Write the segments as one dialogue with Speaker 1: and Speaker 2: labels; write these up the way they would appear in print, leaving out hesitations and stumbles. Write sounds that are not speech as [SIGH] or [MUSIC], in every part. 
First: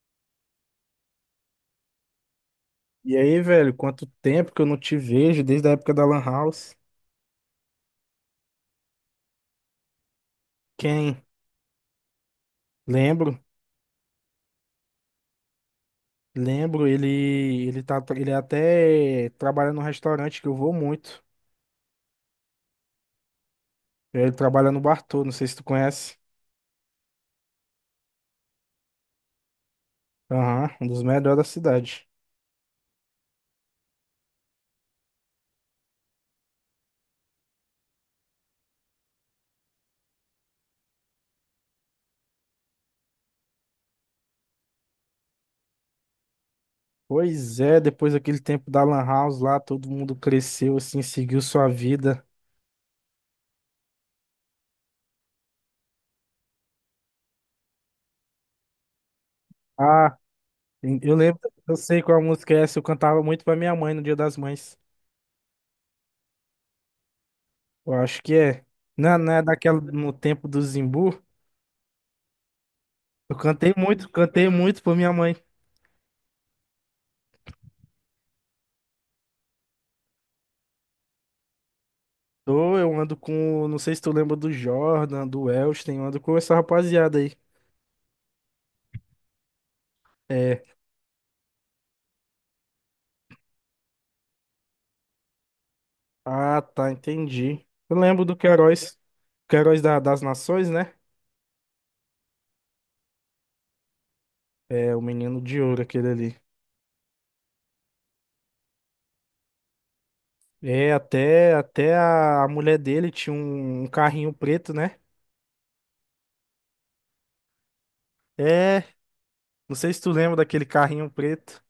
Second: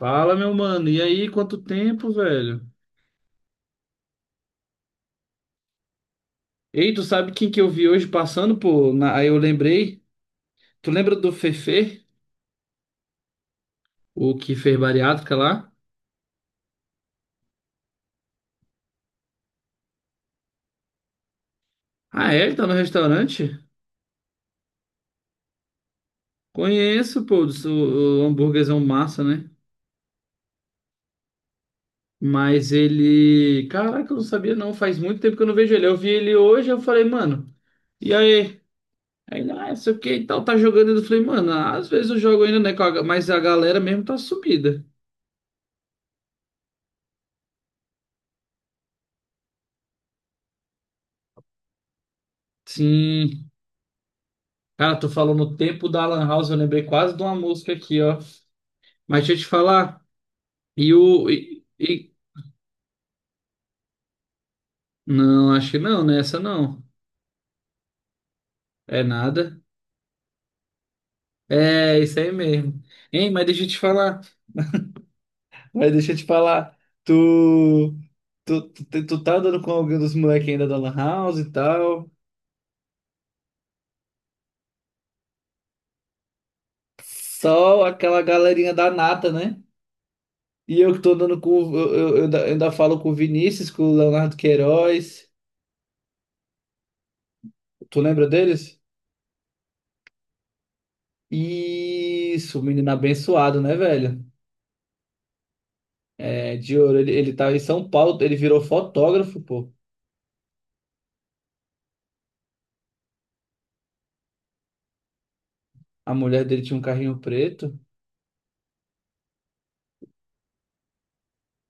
Speaker 1: Fala, meu mano. E aí, quanto tempo, velho?
Speaker 2: E aí, velho, quanto tempo que eu não te vejo desde a época da Lan House?
Speaker 1: Ei, tu sabe quem que eu vi hoje passando, pô? Aí eu lembrei. Tu lembra
Speaker 2: Quem?
Speaker 1: do Fefe,
Speaker 2: Lembro,
Speaker 1: o que fez bariátrica lá?
Speaker 2: lembro, ele tá ele até trabalha num restaurante que eu vou muito.
Speaker 1: Ah, é? Ele tá no restaurante?
Speaker 2: Ele trabalha no Bartô, não sei se tu conhece.
Speaker 1: Conheço, pô, o hambúrguerzão massa, né?
Speaker 2: Aham, um dos melhores da cidade.
Speaker 1: Mas ele. Caraca, eu não sabia não. Faz muito tempo que eu não vejo ele. Eu vi ele hoje, eu falei, mano, e aí? Aí, ele, ah, não sei o que e tal, tá jogando. Eu falei, mano, às vezes eu jogo ainda, né? Mas a galera mesmo tá sumida.
Speaker 2: Pois é, depois daquele tempo da Lan House lá, todo mundo cresceu assim, seguiu sua vida.
Speaker 1: Sim. Cara, tu falou no tempo da Lan House, eu lembrei quase de uma música aqui, ó. Mas deixa eu te falar,
Speaker 2: Ah,
Speaker 1: e
Speaker 2: eu
Speaker 1: o.
Speaker 2: lembro,
Speaker 1: E,
Speaker 2: eu sei
Speaker 1: e-
Speaker 2: qual música é essa, eu cantava muito pra minha mãe no Dia das Mães.
Speaker 1: Não, acho que não, né? Essa não.
Speaker 2: Eu acho que é.
Speaker 1: É
Speaker 2: Não, não
Speaker 1: nada.
Speaker 2: é daquela no tempo do Zimbu?
Speaker 1: É, isso aí mesmo. Hein,
Speaker 2: Eu
Speaker 1: mas deixa eu te falar.
Speaker 2: cantei muito pra minha mãe.
Speaker 1: Mas deixa eu te falar. Tu. Tu tá andando com alguém dos moleques ainda da Lan House e tal.
Speaker 2: Tô, eu ando com, não sei se tu lembra do Jordan, do Elston, eu ando com essa rapaziada aí.
Speaker 1: Só aquela galerinha da nata, né?
Speaker 2: É,
Speaker 1: E eu que tô andando com. Eu ainda falo com o Vinícius, com o Leonardo Queiroz.
Speaker 2: ah, tá, entendi. Eu
Speaker 1: Tu
Speaker 2: lembro
Speaker 1: lembra
Speaker 2: do
Speaker 1: deles?
Speaker 2: Queiroz, das Nações, né?
Speaker 1: Isso, menino abençoado, né, velho?
Speaker 2: É, o menino de ouro, aquele ali.
Speaker 1: É, de ouro, ele tava em São Paulo, ele virou fotógrafo, pô.
Speaker 2: É, até, até a mulher dele tinha um, um carrinho preto, né?
Speaker 1: A mulher dele tinha um carrinho preto.
Speaker 2: É, não sei se tu lembra daquele carrinho preto.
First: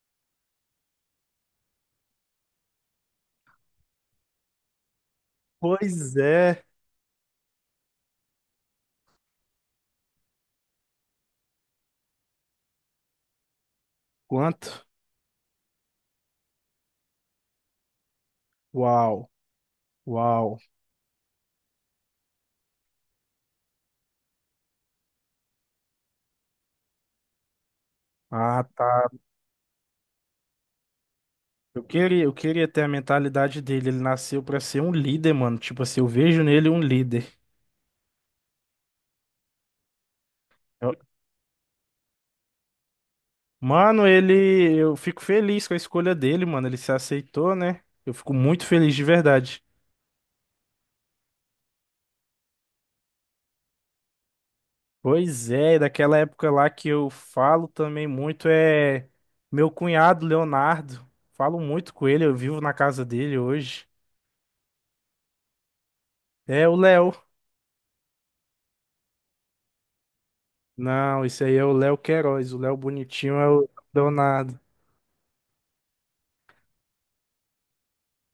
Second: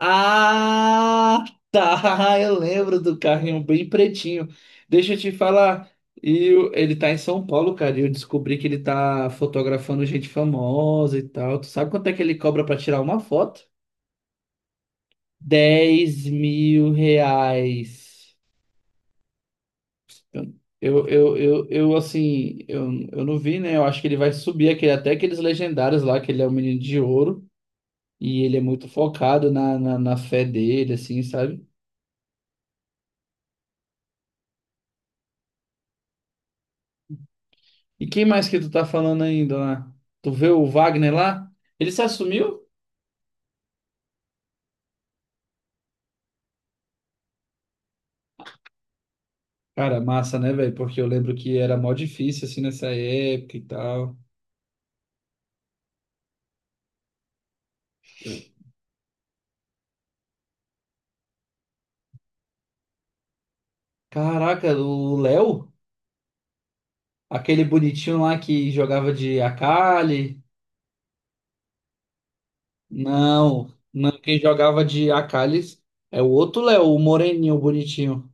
Speaker 1: Ah, tá, [LAUGHS] eu lembro do carrinho bem pretinho. Deixa eu te falar.
Speaker 2: Pois é.
Speaker 1: Ele tá em São Paulo, cara, e eu descobri que ele tá fotografando gente famosa e tal. Tu sabe quanto é que ele cobra pra tirar uma foto?
Speaker 2: Quanto?
Speaker 1: R$ 10.000.
Speaker 2: Uau, uau.
Speaker 1: Eu assim, eu não vi, né? Eu acho que ele vai subir aquele, até aqueles legendários lá, que ele é um menino de ouro, e ele é
Speaker 2: Ah,
Speaker 1: muito
Speaker 2: tá.
Speaker 1: focado na fé dele, assim, sabe?
Speaker 2: Eu queria ter a mentalidade dele. Ele nasceu pra ser um líder, mano. Tipo assim, eu vejo nele um líder.
Speaker 1: E quem mais que tu tá falando ainda lá? Tu vê o
Speaker 2: Eu-
Speaker 1: Wagner lá? Ele se assumiu?
Speaker 2: Mano, ele, eu fico feliz com a escolha dele, mano. Ele se aceitou, né? Eu fico muito feliz de verdade.
Speaker 1: Cara, massa, né, velho? Porque eu lembro que era mó difícil, assim, nessa época e tal.
Speaker 2: Pois é, daquela época lá que eu falo também muito é meu cunhado Leonardo. Falo muito com ele, eu vivo na casa dele hoje.
Speaker 1: Caraca, o Léo?
Speaker 2: É o Léo.
Speaker 1: Aquele bonitinho lá que jogava de Akali.
Speaker 2: Não, esse aí é o Léo Queiroz. O Léo bonitinho é o
Speaker 1: Não, não, quem
Speaker 2: Leonardo.
Speaker 1: jogava de Akali é o outro Léo, o moreninho, o bonitinho.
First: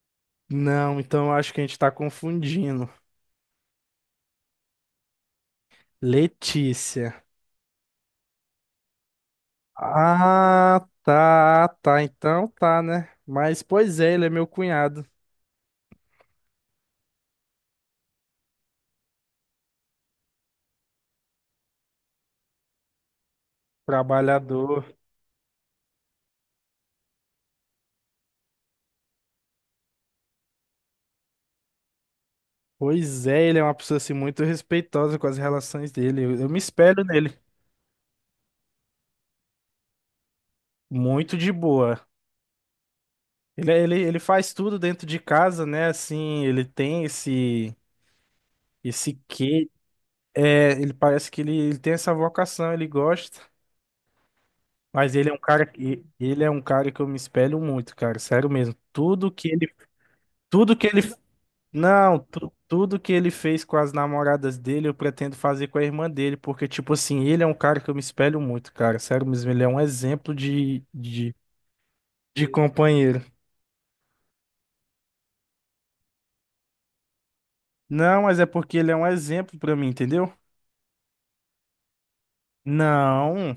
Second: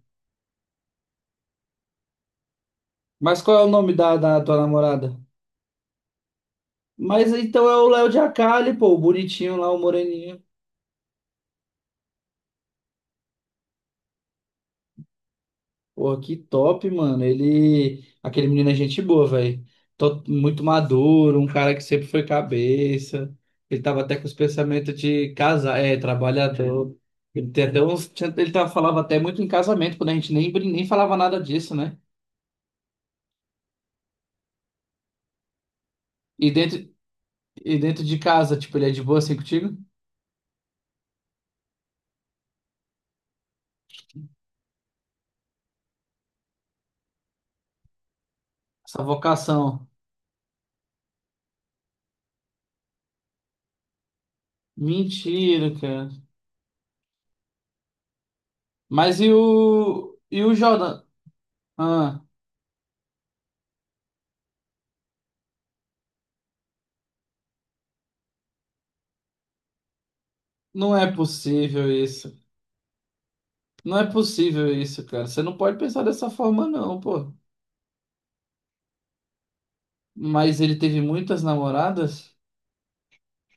Speaker 2: Não, então eu acho que a gente tá confundindo.
Speaker 1: Mas qual é o nome da tua namorada?
Speaker 2: Letícia.
Speaker 1: Mas então é o Léo de Akali, pô, o bonitinho lá, o moreninho.
Speaker 2: Ah, tá, tá. Então tá, né? Mas, pois é, ele é meu cunhado,
Speaker 1: Pô, que top, mano. Ele, aquele menino é gente boa, velho. Tô muito maduro, um cara que sempre foi cabeça. Ele tava até com os
Speaker 2: trabalhador.
Speaker 1: pensamentos de casar, é, trabalhador. Ele tem até uns, tinha- ele tava, falava até muito em casamento, quando a gente nem, brin- nem falava nada disso, né?
Speaker 2: Pois é, ele é uma pessoa assim, muito respeitosa com as relações dele.
Speaker 1: E
Speaker 2: Eu me
Speaker 1: dentro,
Speaker 2: espelho nele.
Speaker 1: E dentro de casa, tipo, ele é de boa assim contigo?
Speaker 2: Muito de boa. Ele, é, ele faz tudo dentro de casa, né? Assim, ele tem esse,
Speaker 1: Essa
Speaker 2: esse quê.
Speaker 1: vocação.
Speaker 2: É, ele parece que ele tem essa vocação, ele gosta. Mas ele é um cara
Speaker 1: Mentira,
Speaker 2: que
Speaker 1: cara.
Speaker 2: ele é um cara que eu me espelho muito, cara. Sério mesmo. Tudo que ele
Speaker 1: E o
Speaker 2: tudo que ele
Speaker 1: Jordan?
Speaker 2: Não,
Speaker 1: Ah,
Speaker 2: tudo que ele fez com as namoradas dele, eu pretendo fazer com a irmã dele, porque, tipo assim, ele é um cara que eu me espelho muito, cara. Sério mesmo, ele é um exemplo
Speaker 1: não é possível isso.
Speaker 2: de companheiro.
Speaker 1: Não é possível isso, cara. Você não pode pensar dessa forma, não, pô.
Speaker 2: Não, mas é porque ele é um exemplo pra mim, entendeu?
Speaker 1: Mas ele teve muitas namoradas?
Speaker 2: Não,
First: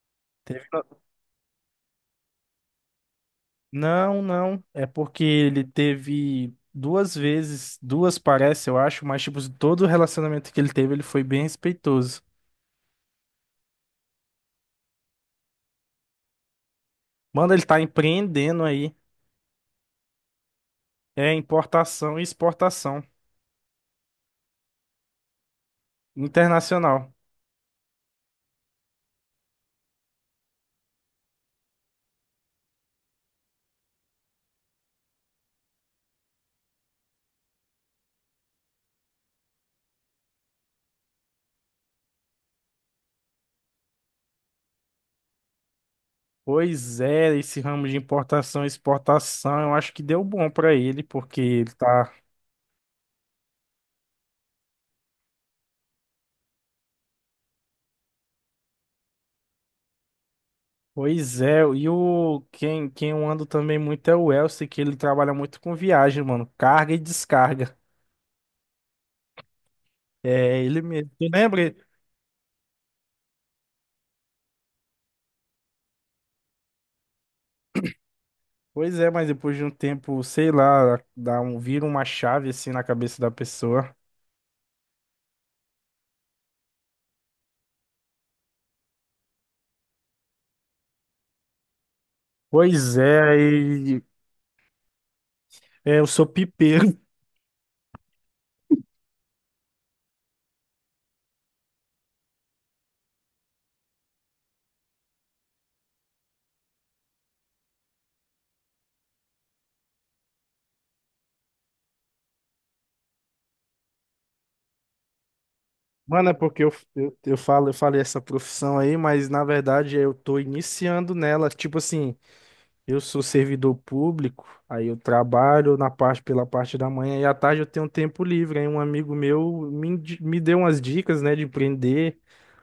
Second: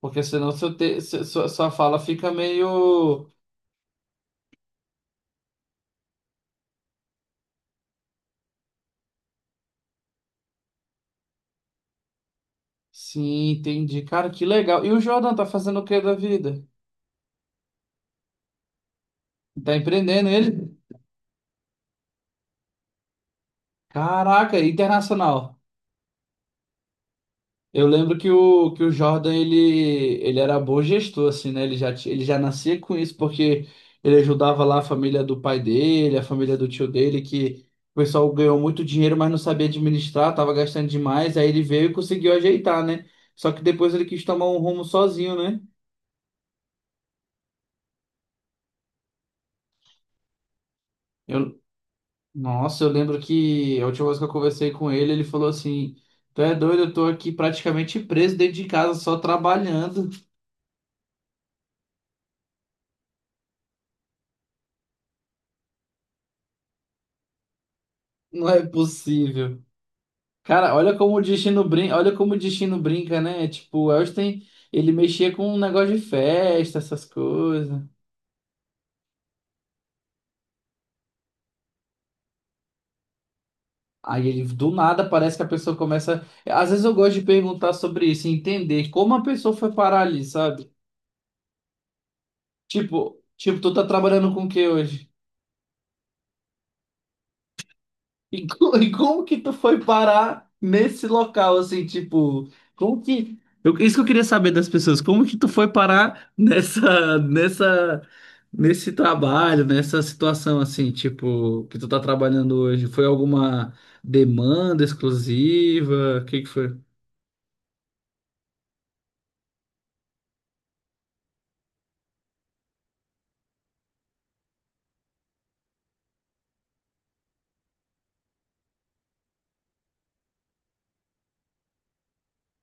Speaker 1: Porque senão
Speaker 2: teve-
Speaker 1: seu te... se- sua, sua fala fica meio.
Speaker 2: não, não. É porque ele teve duas vezes, duas parece, eu acho, mas, tipo, todo o relacionamento que ele teve, ele foi bem respeitoso.
Speaker 1: Sim, entendi. Cara, que legal. E o Jordan tá fazendo o que da vida?
Speaker 2: Mano, ele tá empreendendo aí.
Speaker 1: Tá empreendendo ele?
Speaker 2: É importação e exportação
Speaker 1: Caraca, internacional.
Speaker 2: internacional.
Speaker 1: Eu lembro que o Jordan, ele era bom gestor, assim, né? Ele já nascia com isso, porque ele ajudava lá a família do pai dele, a família do tio dele, que o pessoal ganhou muito dinheiro, mas não sabia administrar, tava gastando demais, aí ele veio e conseguiu ajeitar, né? Só que depois ele quis tomar um rumo sozinho, né?
Speaker 2: Pois é, esse ramo de importação e exportação, eu acho que deu bom pra ele, porque
Speaker 1: Eu,
Speaker 2: ele tá.
Speaker 1: nossa, eu lembro que a última vez que eu conversei com ele, ele falou assim, tu é doido, eu tô aqui praticamente preso dentro de casa, só trabalhando.
Speaker 2: Pois é, e o quem eu ando também muito é o Elcio, que ele trabalha muito com viagem, mano, carga e descarga.
Speaker 1: [LAUGHS] Não é possível.
Speaker 2: É,
Speaker 1: Cara,
Speaker 2: ele
Speaker 1: olha
Speaker 2: mesmo.
Speaker 1: como o
Speaker 2: Tu
Speaker 1: destino
Speaker 2: lembra?
Speaker 1: brinca, olha como o destino brinca, né? Tipo, o Elsten, ele mexia com um negócio de festa, essas coisas.
Speaker 2: Pois é, mas depois de um tempo, sei lá, dá um, vira uma chave assim na cabeça da pessoa.
Speaker 1: Aí ele, do nada parece que a pessoa começa. Às vezes eu gosto de perguntar sobre isso, entender como a pessoa foi parar ali, sabe?
Speaker 2: Pois
Speaker 1: Tipo,
Speaker 2: é,
Speaker 1: tipo, tu tá
Speaker 2: e,
Speaker 1: trabalhando com o que hoje?
Speaker 2: é, eu sou pipeiro. [LAUGHS]
Speaker 1: E como que tu foi parar nesse local, assim, tipo, isso que eu queria saber das pessoas, como que tu foi parar [LAUGHS] nesse trabalho, nessa situação, assim, tipo, que tu tá trabalhando hoje? Foi alguma demanda exclusiva? O
Speaker 2: Mano, é
Speaker 1: que que
Speaker 2: porque eu,
Speaker 1: foi?
Speaker 2: eu, eu falo, eu falei essa profissão aí, mas na verdade eu tô iniciando nela, tipo assim. Eu sou servidor público, aí eu trabalho na parte pela parte da manhã e à tarde eu tenho tempo livre. Aí um amigo meu me, me deu umas dicas, né, de empreender.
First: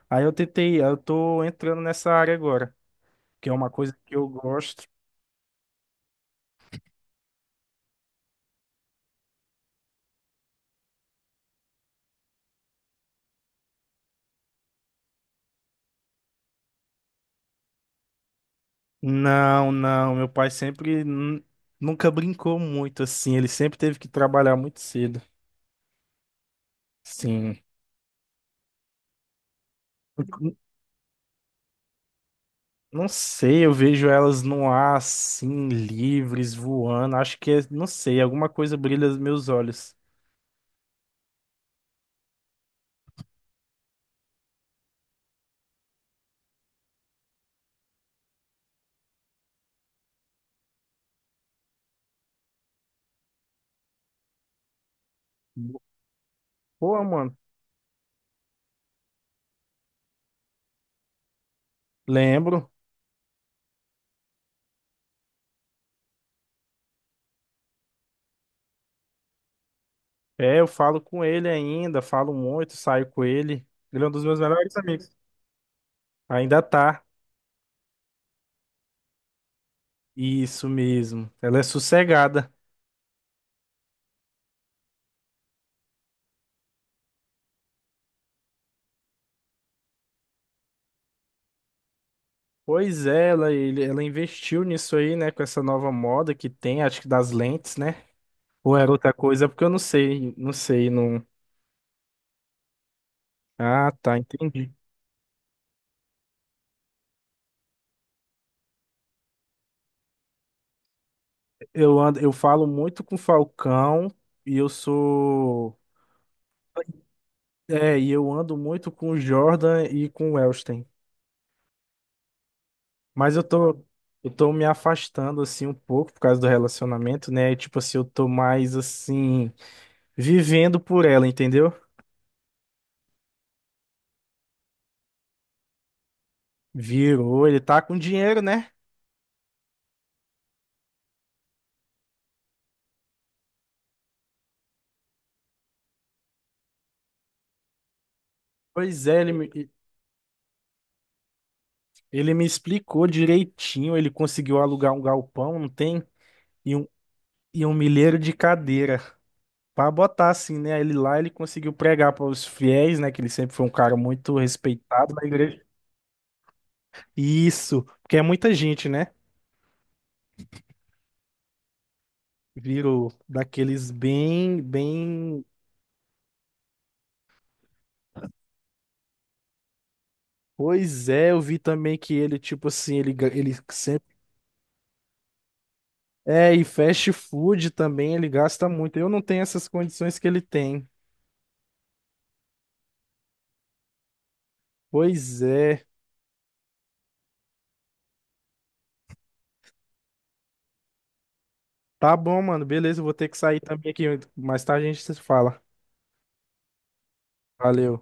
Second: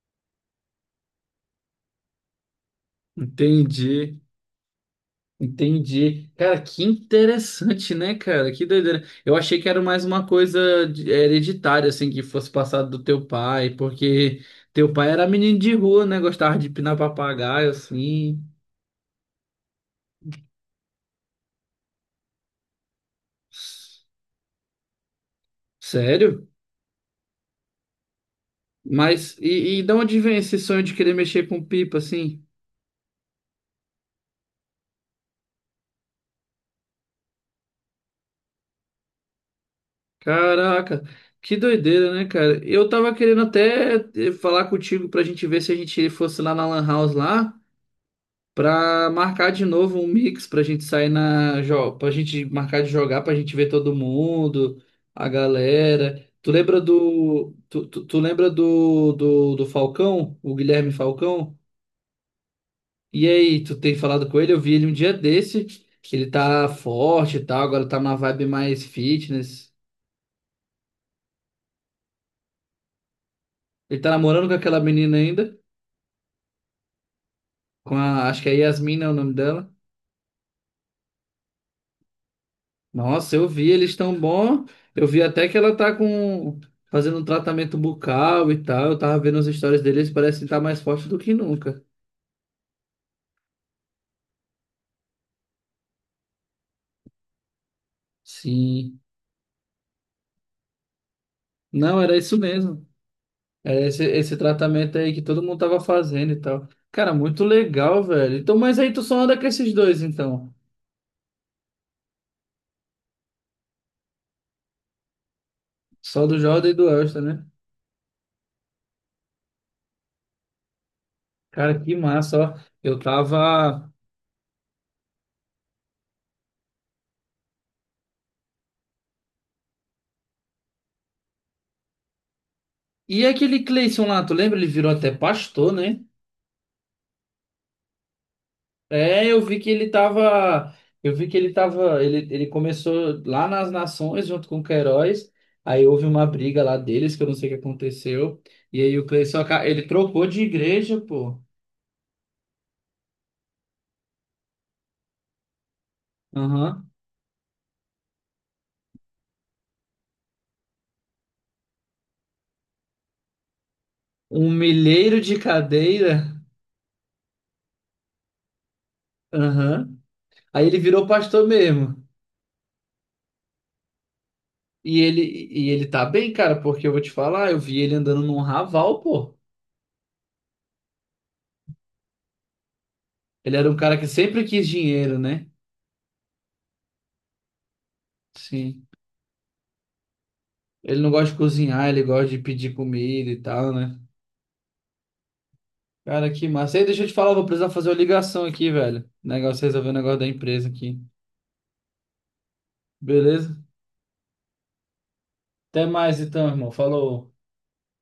Speaker 2: Aí eu tentei, eu tô entrando nessa área agora, que é uma coisa que
Speaker 1: Entendi.
Speaker 2: eu gosto.
Speaker 1: Entendi. Cara, que interessante, né, cara? Que doideira. Eu achei que era mais uma coisa hereditária, assim, que fosse passado do teu pai, porque teu pai era menino de rua, né? Gostava de pinar papagaio, assim.
Speaker 2: Não, não, meu pai sempre nu- nunca brincou muito assim, ele sempre teve que trabalhar muito cedo.
Speaker 1: Sério?
Speaker 2: Sim.
Speaker 1: Mas, e de onde vem
Speaker 2: N-
Speaker 1: esse sonho de querer mexer com pipa, assim?
Speaker 2: Não sei, eu vejo elas no ar assim, livres, voando. Acho que é, não sei, alguma coisa brilha nos meus olhos.
Speaker 1: Caraca, que doideira, né, cara? Eu tava querendo até falar contigo pra gente ver se a gente fosse lá na Lan House lá. Pra marcar de novo um mix pra gente sair na. Jo- Pra gente marcar de jogar, pra gente ver todo mundo, a galera. Tu lembra
Speaker 2: Pô, mano,
Speaker 1: do. Tu, tu, tu lembra do Falcão? O Guilherme Falcão?
Speaker 2: lembro.
Speaker 1: E aí, tu tem falado com ele? Eu vi ele um dia desse. Ele tá forte e tal, agora tá numa vibe mais fitness.
Speaker 2: É, eu falo com ele ainda, falo muito, saio com ele.
Speaker 1: Ele
Speaker 2: Ele é
Speaker 1: tá
Speaker 2: um dos meus
Speaker 1: namorando com
Speaker 2: melhores
Speaker 1: aquela
Speaker 2: amigos.
Speaker 1: menina ainda.
Speaker 2: Ainda tá.
Speaker 1: Acho que é Yasmin, é o nome dela.
Speaker 2: Isso mesmo. Ela é sossegada.
Speaker 1: Nossa, eu vi, eles tão bom. Eu vi até que ela tá com fazendo um tratamento bucal e tal. Eu tava vendo as histórias deles, parece que tá mais forte do que nunca.
Speaker 2: Pois é, ela investiu nisso aí, né? Com essa nova moda que tem, acho que das lentes, né? Ou era
Speaker 1: Sim.
Speaker 2: outra coisa, porque eu não sei, não sei, não.
Speaker 1: Não, era isso mesmo. Era
Speaker 2: Ah,
Speaker 1: esse,
Speaker 2: tá,
Speaker 1: esse
Speaker 2: entendi.
Speaker 1: tratamento aí que todo mundo tava fazendo e tal. Cara, muito legal, velho. Então, mas aí tu só anda com esses dois, então.
Speaker 2: Eu ando, eu falo muito com o Falcão e eu sou.
Speaker 1: Só do Jordan e do Elston, né?
Speaker 2: É, e eu ando muito com o Jordan e com o Elston.
Speaker 1: Cara, que massa, ó. Eu
Speaker 2: Mas eu tô,
Speaker 1: tava.
Speaker 2: eu tô me afastando assim um pouco por causa do relacionamento, né? E, tipo assim, eu tô mais assim vivendo por ela, entendeu?
Speaker 1: E aquele Cleison lá, tu lembra? Ele virou até pastor, né?
Speaker 2: Virou, ele tá com dinheiro, né?
Speaker 1: É, Eu vi que ele tava. Ele começou lá nas Nações junto com o Queiroz. Aí houve uma briga lá deles, que eu não sei o que aconteceu. E aí o
Speaker 2: Pois é,
Speaker 1: Cleiton, ele trocou de igreja, pô.
Speaker 2: ele me explicou direitinho, ele conseguiu alugar um galpão, não tem? E um,
Speaker 1: Aham.
Speaker 2: e um milheiro de cadeira pra botar assim, né? Ele lá, ele conseguiu pregar para os fiéis, né? Que ele sempre foi um cara muito
Speaker 1: Um
Speaker 2: respeitado
Speaker 1: milheiro
Speaker 2: na
Speaker 1: de
Speaker 2: igreja.
Speaker 1: cadeira.
Speaker 2: Isso, porque é muita gente, né?
Speaker 1: Aham. Aí ele virou pastor mesmo.
Speaker 2: Virou daqueles bem,
Speaker 1: E ele,
Speaker 2: bem
Speaker 1: e ele tá bem, cara, porque eu vou te falar, eu vi ele andando num raval, pô.
Speaker 2: Pois é, eu vi também que ele, tipo assim, ele
Speaker 1: Ele era um cara que
Speaker 2: sempre.
Speaker 1: sempre quis dinheiro, né?
Speaker 2: É, e fast food também ele gasta
Speaker 1: Sim.
Speaker 2: muito. Eu não tenho essas condições que ele tem.
Speaker 1: Ele não gosta de cozinhar, ele gosta de pedir comida e tal, né?
Speaker 2: Pois é.
Speaker 1: Cara, que massa. Ei, deixa eu te falar, vou precisar fazer uma ligação aqui, velho. Negócio, resolver o negócio da empresa aqui.
Speaker 2: Tá bom, mano. Beleza, eu vou ter que
Speaker 1: Beleza?
Speaker 2: sair também aqui. Mais tarde a gente se fala.
Speaker 1: Até mais então, irmão. Falou.
Speaker 2: Valeu.